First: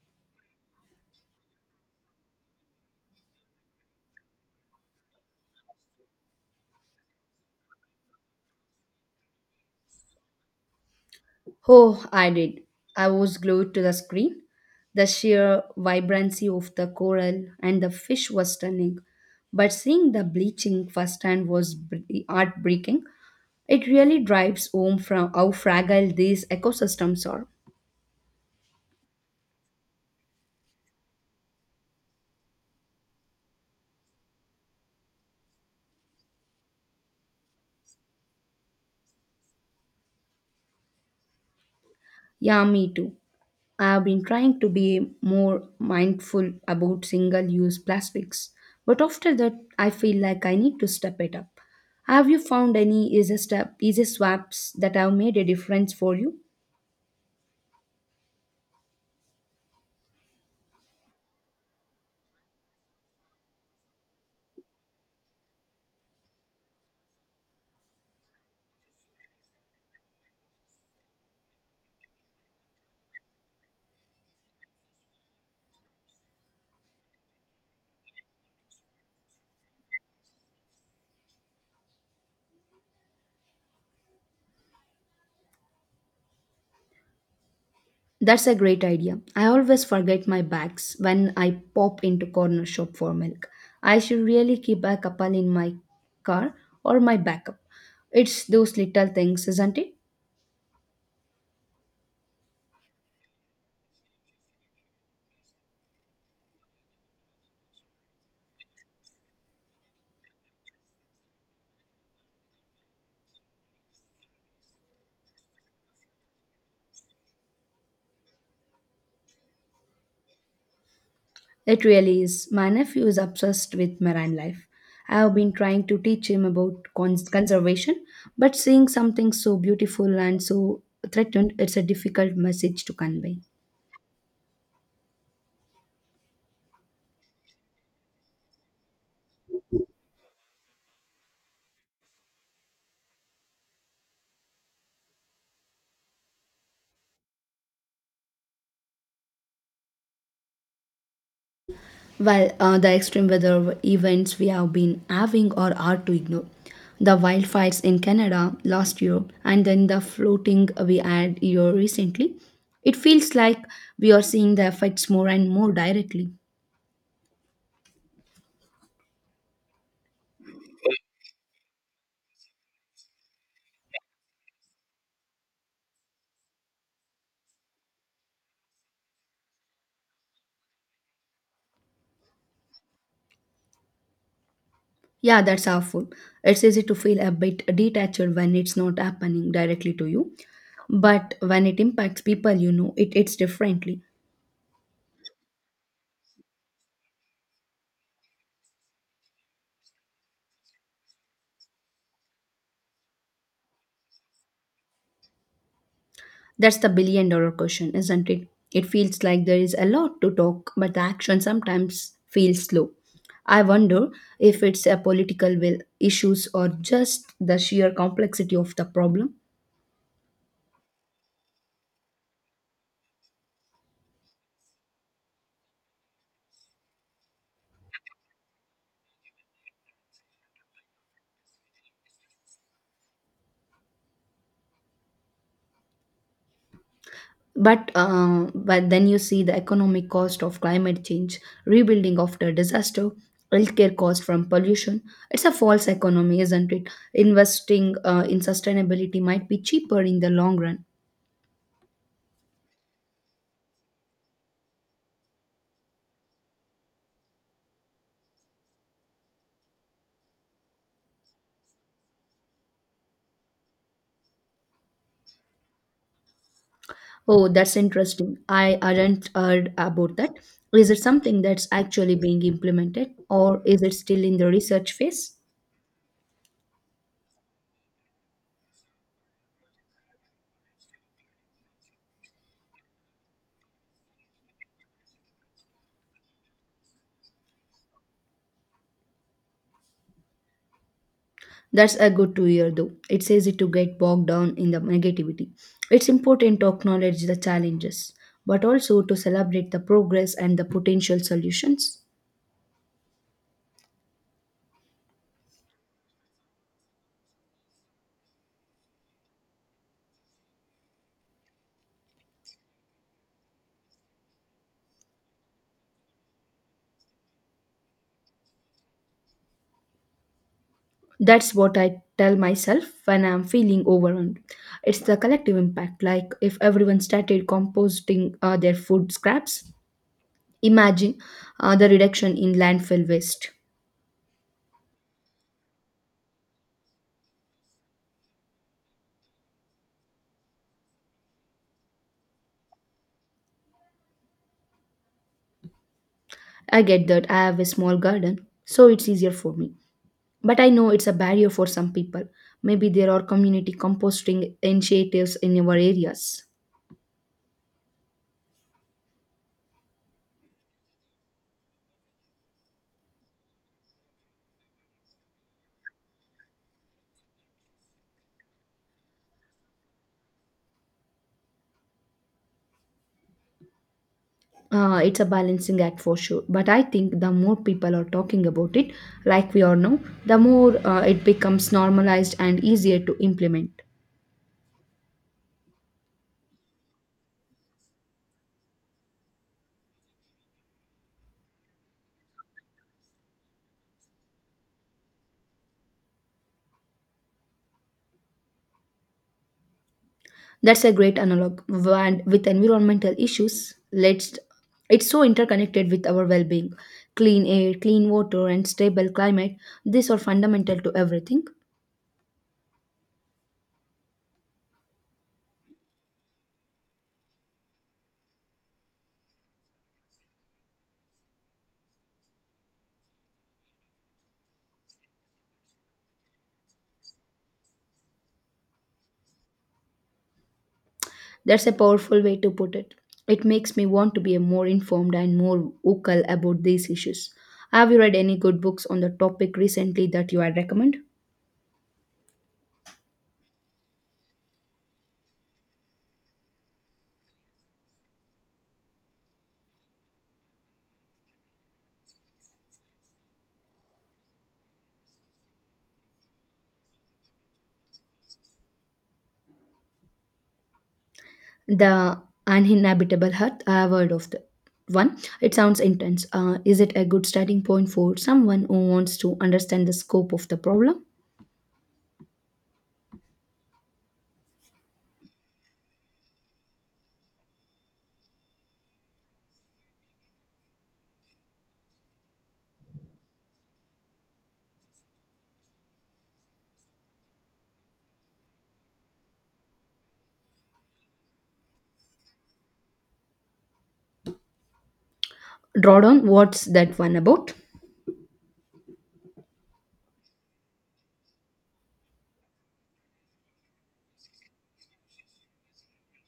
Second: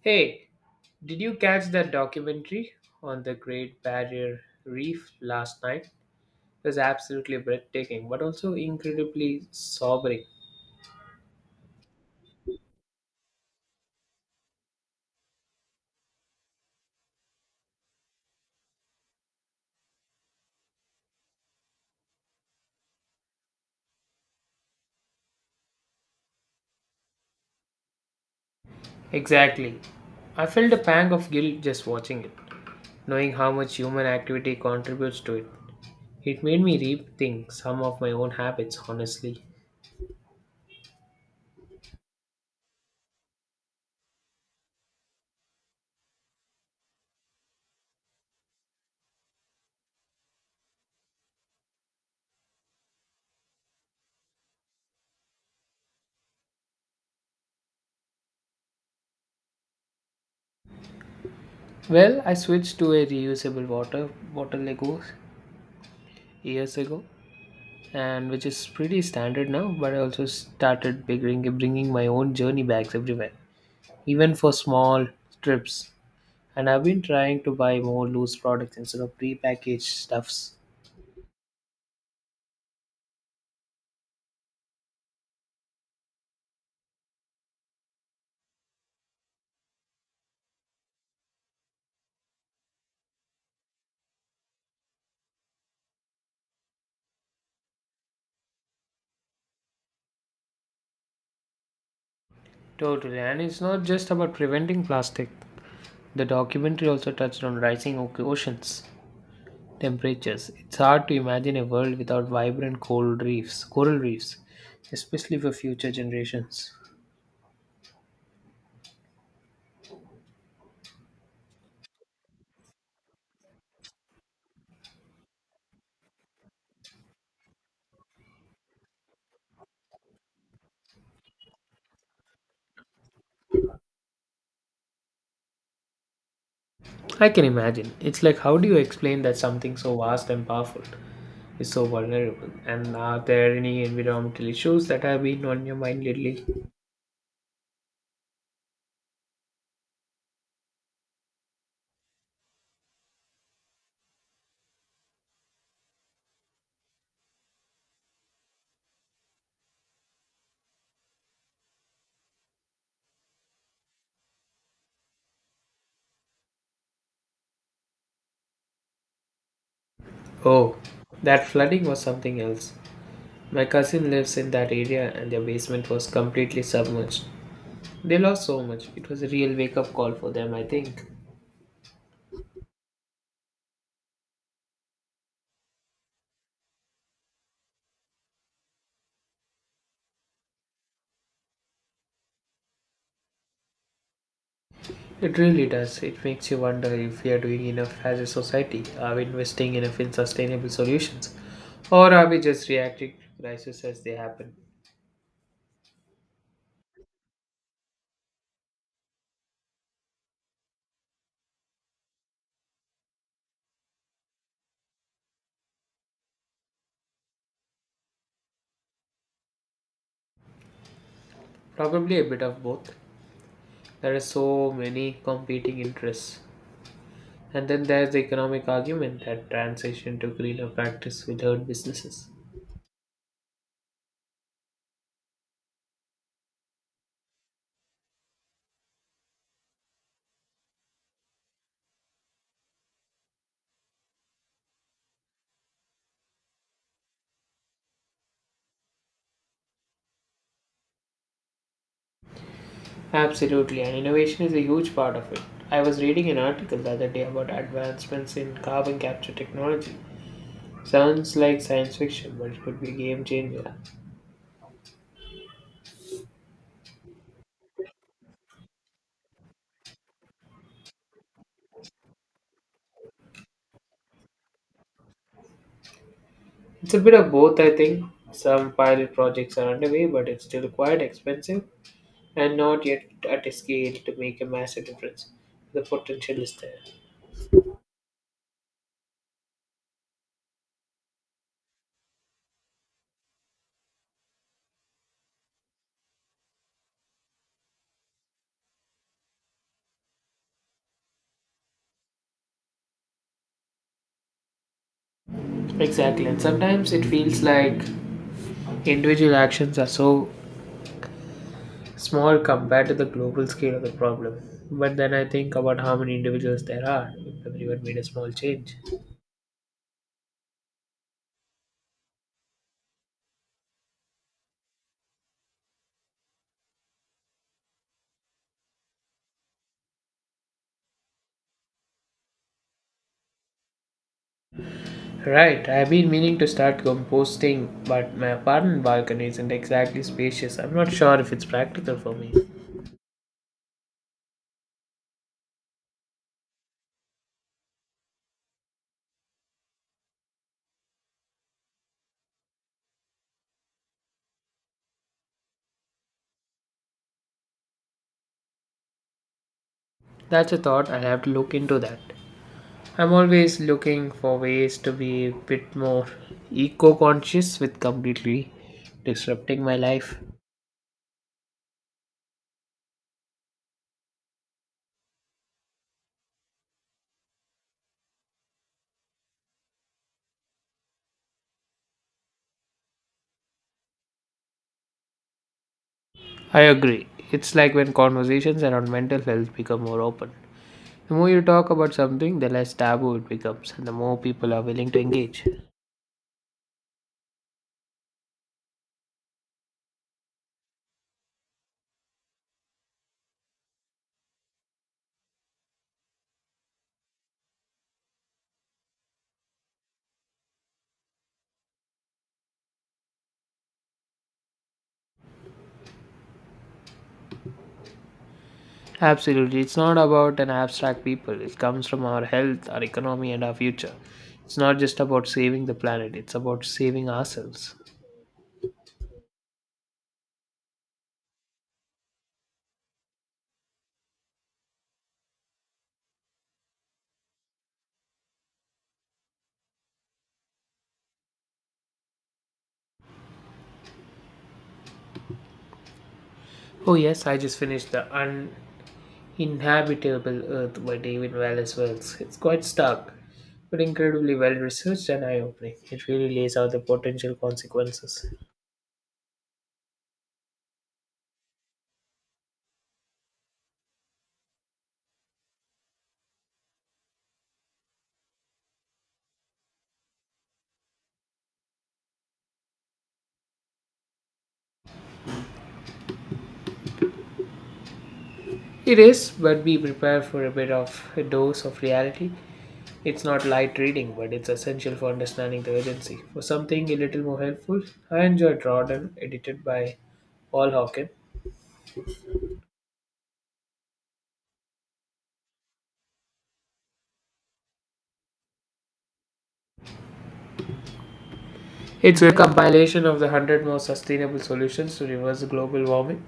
Hey, did you catch that documentary on the Great Barrier Reef last night? It was absolutely breathtaking, but also incredibly sobering. Oh, I did. I was glued to the screen. The sheer vibrancy of the coral and the fish was stunning. But seeing the bleaching firsthand was br- heartbreaking. It really drives home from how fragile these ecosystems are. Exactly. I felt a pang of guilt just watching it, knowing how much human activity contributes to it. It made me rethink some of my own habits, honestly. Yeah, me too. I've been trying to be more mindful about single use plastics, but after that, I feel like I need to step it up. Have you found any easy, easy swaps that have made a difference for you? Well, I switched to a reusable water bottle Lego years ago, and which is pretty standard now. But I also started bringing my own journey bags everywhere, even for small trips. And I've been trying to buy more loose products instead of prepackaged stuffs. That's a great idea. I always forget my bags when I pop into corner shop for milk. I should really keep a couple in my car or my backup. It's those little things, isn't it? Totally, and it's not just about preventing plastic. The documentary also touched on rising oceans temperatures. It's hard to imagine a world without vibrant coral reefs, especially for future generations. It really is. My nephew is obsessed with marine life. I have been trying to teach him about conservation, but seeing something so beautiful and so threatened, it's a difficult message to convey. I can imagine. It's like how do you explain that something so vast and powerful is so vulnerable. And are there any environmental issues that have been on your mind lately? The extreme weather events we have been having are hard to ignore. The wildfires in Canada last year, and then the floating we had here recently. It feels like we are seeing the effects more and more directly. Oh, that flooding was something else. My cousin lives in that area and their basement was completely submerged. They lost so much. It was a real wake up call for them, I think. Yeah, that's awful. It's easy to feel a bit detached when it's not happening directly to you. But when it impacts people, it hits differently. It really does. It makes you wonder if we are doing enough as a society. Are we investing enough in sustainable solutions? Or are we just reacting to crises as they happen? That's the billion dollar question, isn't it? It feels like there is a lot to talk, but the action sometimes feels slow. I wonder if it's a political will issues or just the sheer complexity of the problem. Probably a bit of both. There are so many competing interests. And then there's the economic argument that transition to greener practice will hurt businesses. But then you see the economic cost of climate change, rebuilding after disaster, healthcare cost from pollution. It's a false economy, isn't it? Investing in sustainability might be cheaper in the long run. Absolutely, and innovation is a huge part of it. I was reading an article the other day about advancements in carbon capture technology. Sounds like science fiction, but it could be a game changer. Oh, that's interesting. I hadn't heard about that. Is it something that's actually being implemented, or is it still in the research phase? It's a bit of both, I think. Some pilot projects are underway, but it's still quite expensive and not yet at a scale to make a massive difference. The potential is there. That's a good to hear though. It's easy to get bogged down in the negativity. It's important to acknowledge the challenges, but also to celebrate the progress and the potential solutions. Exactly, and sometimes it feels like individual actions are so small compared to the global scale of the problem. But then I think about how many individuals there are if everyone made a small change. That's what I tell myself when I'm feeling overwhelmed. It's the collective impact, like if everyone started composting their food scraps, imagine the reduction in landfill waste. Right, I've been meaning to start composting, but my apartment balcony isn't exactly spacious. I'm not sure if it's practical for me. I get that I have a small garden, so it's easier for me. But I know it's a barrier for some people. Maybe there are community composting initiatives in our areas. That's a thought, I'll have to look into that. I'm always looking for ways to be a bit more eco conscious with completely disrupting my life. It's a balancing act for sure. But I think the more people are talking about it, like we are now, the more it becomes normalized and easier to implement. I agree. It's like when conversations around mental health become more open. The more you talk about something, the less taboo it becomes, and the more people are willing to engage. That's a great analog. And with environmental issues, let's it's so interconnected with our well-being. Clean air, clean water, and stable climate, these are fundamental to everything. Absolutely, it's not about an abstract people, it comes from our health, our economy, and our future. It's not just about saving the planet, it's about saving ourselves. That's a powerful way to put it. It makes me want to be a more informed and more vocal about these issues. Have you read any good books on the topic recently that you would recommend? Oh, yes, I just finished The Uninhabitable Earth by David Wallace Wells. It's quite stark, but incredibly well researched and eye opening. It really lays out the potential consequences. The Uninhabitable Heart. I have heard of the one. It sounds intense. Is it a good starting point for someone who wants to understand the scope of the problem? It is, but be prepared for a bit of a dose of reality. It's not light reading, but it's essential for understanding the urgency. For something a little more helpful, I enjoyed Rodden, edited by Paul Hawken. Drawdown. What's that one about? It's a compilation of the 100 most sustainable solutions to reverse global warming.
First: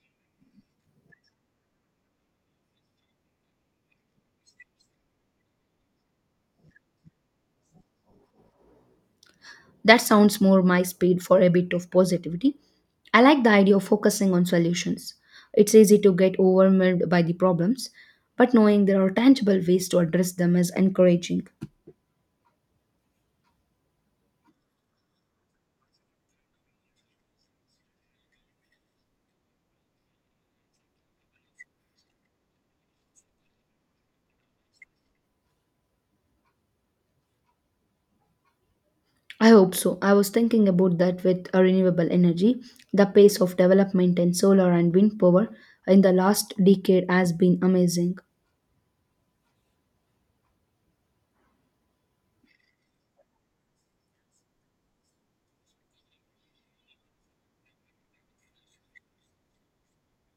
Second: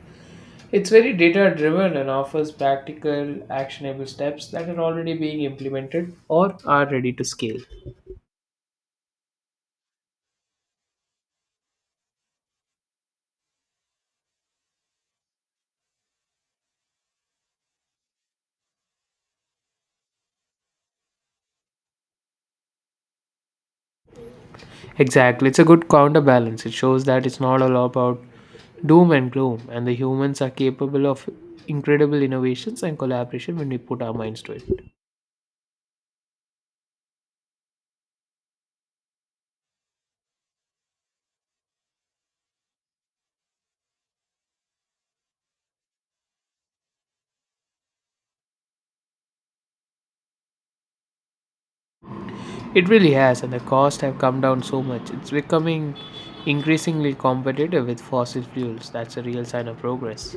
It's very data driven and offers practical, actionable steps that are already being implemented or are ready to scale. That sounds more my speed for a bit of positivity. I like the idea of focusing on solutions. It's easy to get overwhelmed by the problems, but knowing there are tangible ways to address them is encouraging. Exactly. It's a good counterbalance. It shows that it's not all about doom and gloom, and the humans are capable of incredible innovations and collaboration when we put our minds to it. I hope so. I was thinking about that with renewable energy. The pace of development in solar and wind power in the last decade has been amazing. It really has, and the costs have come down so much. It's becoming increasingly competitive with fossil fuels. That's a real sign of progress.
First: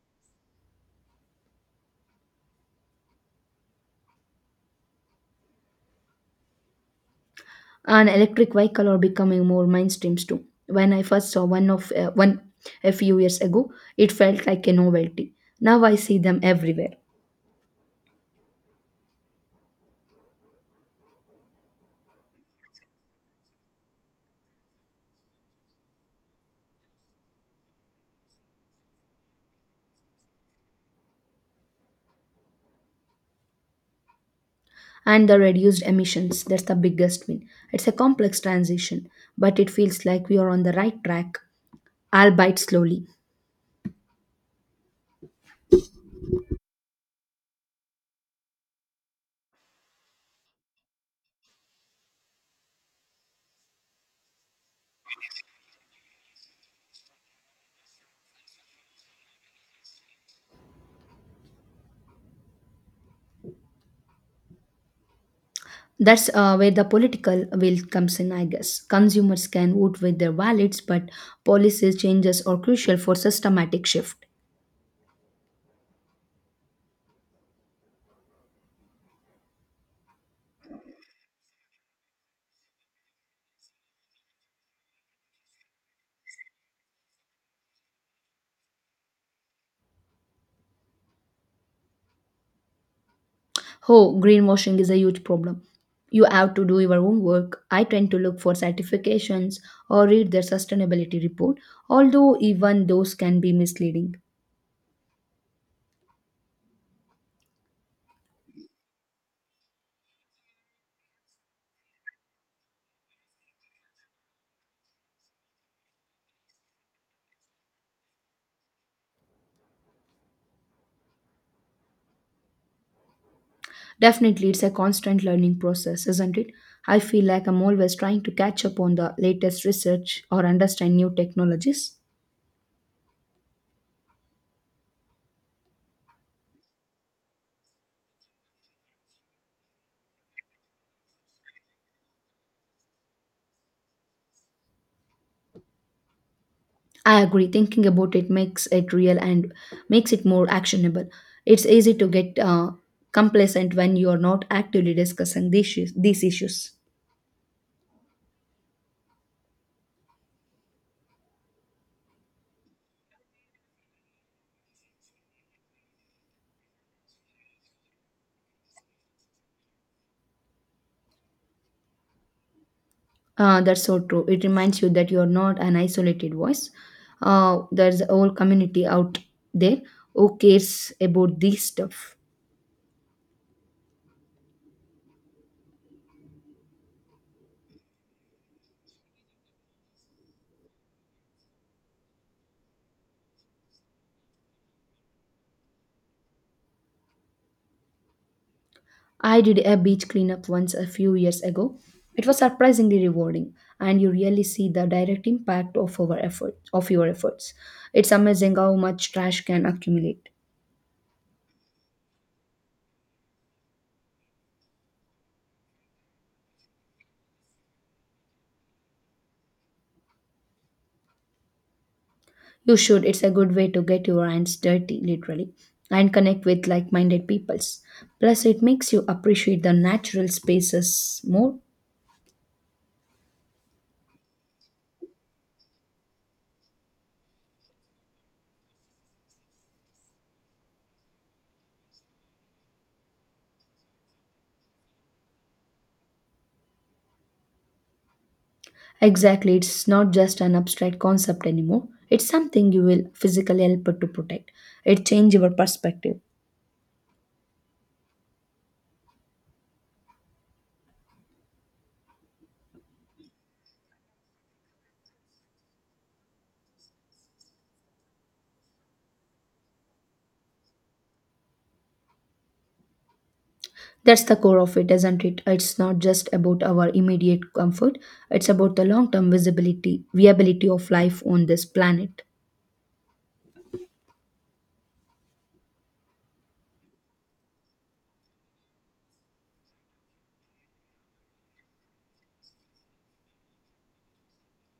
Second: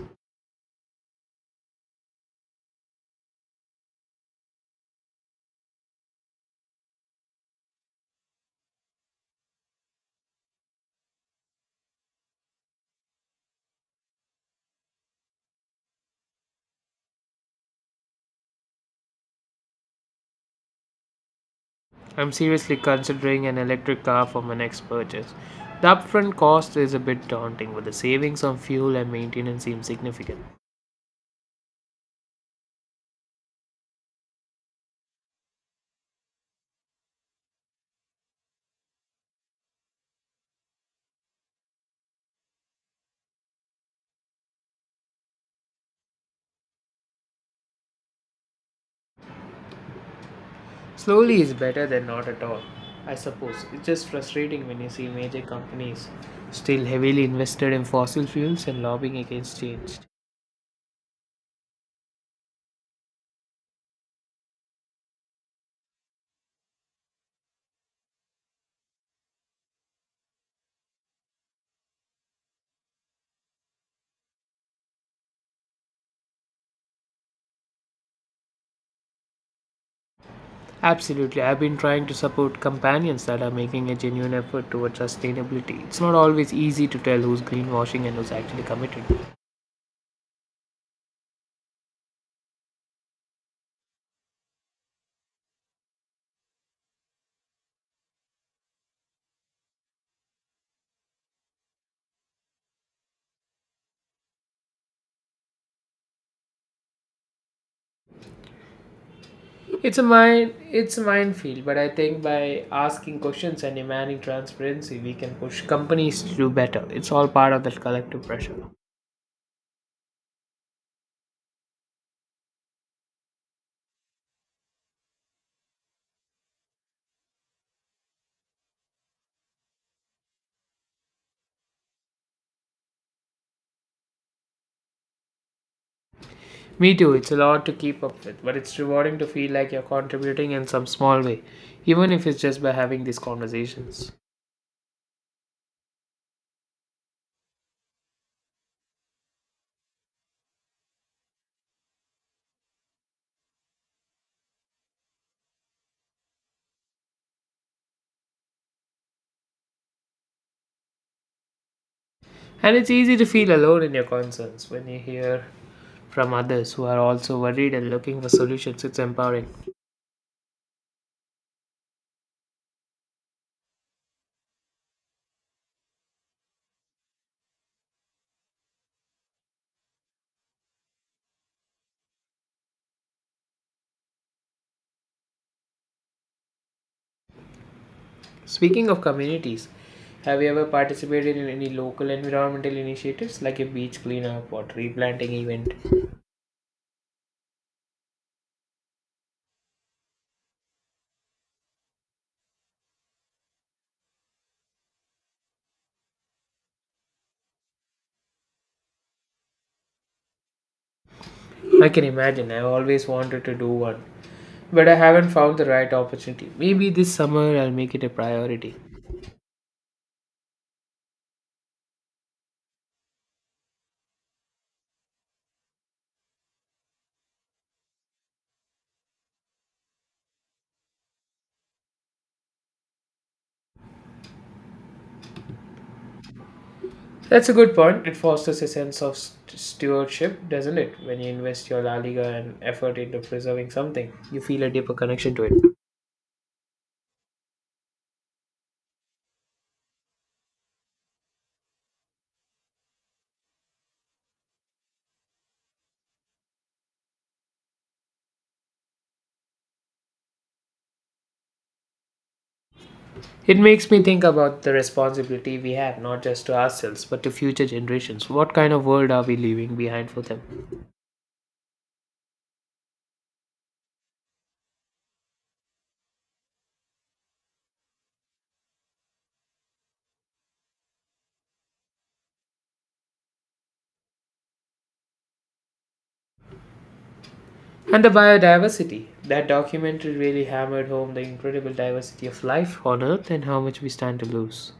And electric vehicle are becoming more mainstreams too. When I first saw one of one a few years ago, it felt like a novelty. Now I see them everywhere. I'm seriously considering an electric car for my next purchase. The upfront cost is a bit daunting, but the savings on fuel and maintenance seem significant. And the reduced emissions, that's the biggest win. It's a complex transition, but it feels like we are on the right track, albeit slowly. Slowly is better than not at all, I suppose. It's just frustrating when you see major companies still heavily invested in fossil fuels and lobbying against change. That's where the political will comes in, I guess. Consumers can vote with their wallets, but policies changes are crucial for systematic shift. Absolutely, I've been trying to support companions that are making a genuine effort towards sustainability. It's not always easy to tell who's greenwashing and who's actually committed. Oh, greenwashing is a huge problem. You have to do your own work. I tend to look for certifications or read their sustainability report, although even those can be misleading. It's a mine, it's a minefield, but I think by asking questions and demanding transparency, we can push companies to do better. It's all part of that collective pressure. Definitely, it's a constant learning process, isn't it? I feel like I'm always trying to catch up on the latest research or understand new technologies. Me too, it's a lot to keep up with, but it's rewarding to feel like you're contributing in some small way, even if it's just by having these conversations. I agree, thinking about it makes it real and makes it more actionable. It's easy to get complacent when you're not actively discussing these issues. And it's easy to feel alone in your concerns when you hear from others who are also worried and looking for solutions. It's empowering. That's so true. It reminds you that you're not an isolated voice. There's a whole community out there who cares about this stuff. Speaking of communities, have you ever participated in any local environmental initiatives like a beach cleanup or tree planting event? I did a beach cleanup once a few years ago. It was surprisingly rewarding, and you really see the direct impact of your efforts. It's amazing how much trash can accumulate. I can imagine, I've always wanted to do one, but I haven't found the right opportunity. Maybe this summer I'll make it a priority. You should. It's a good way to get your hands dirty, literally, and connect with like-minded peoples. Plus, it makes you appreciate the natural spaces more. That's a good point. It fosters a sense of stewardship, doesn't it? When you invest your La Liga and effort into preserving something, you feel a deeper connection to it. Exactly, it's not just an abstract concept anymore. It's something you will physically help to protect. It changes your perspective. It makes me think about the responsibility we have, not just to ourselves, but to future generations. What kind of world are we leaving behind for them? That's the core of it, isn't it? It's not just about our immediate comfort, it's about the long term viability of life on this planet. And the biodiversity. That documentary really hammered home the incredible diversity of life on Earth and how much we stand to lose.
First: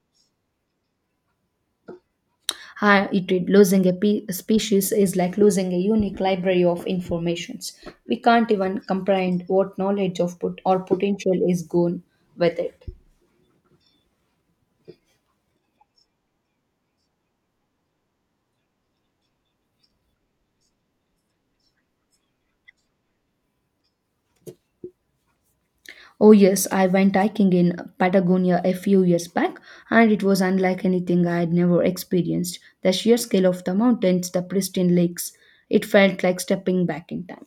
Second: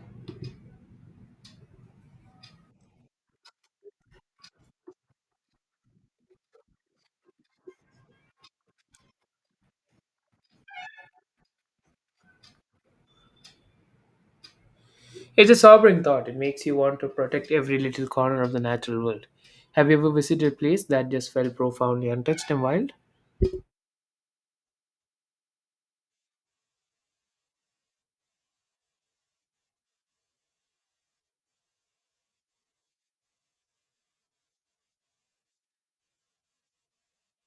How it is losing a a species is like losing a unique library of informations. We can't even comprehend what knowledge of put or potential is gone with it. It's a sobering thought. It makes you want to protect every little corner of the natural world. Have you ever visited a place that just felt profoundly untouched and wild? Oh, yes, I went hiking in Patagonia a few years back, and it was unlike anything I had never experienced. The sheer scale of the mountains, the pristine lakes, it felt like stepping back in time.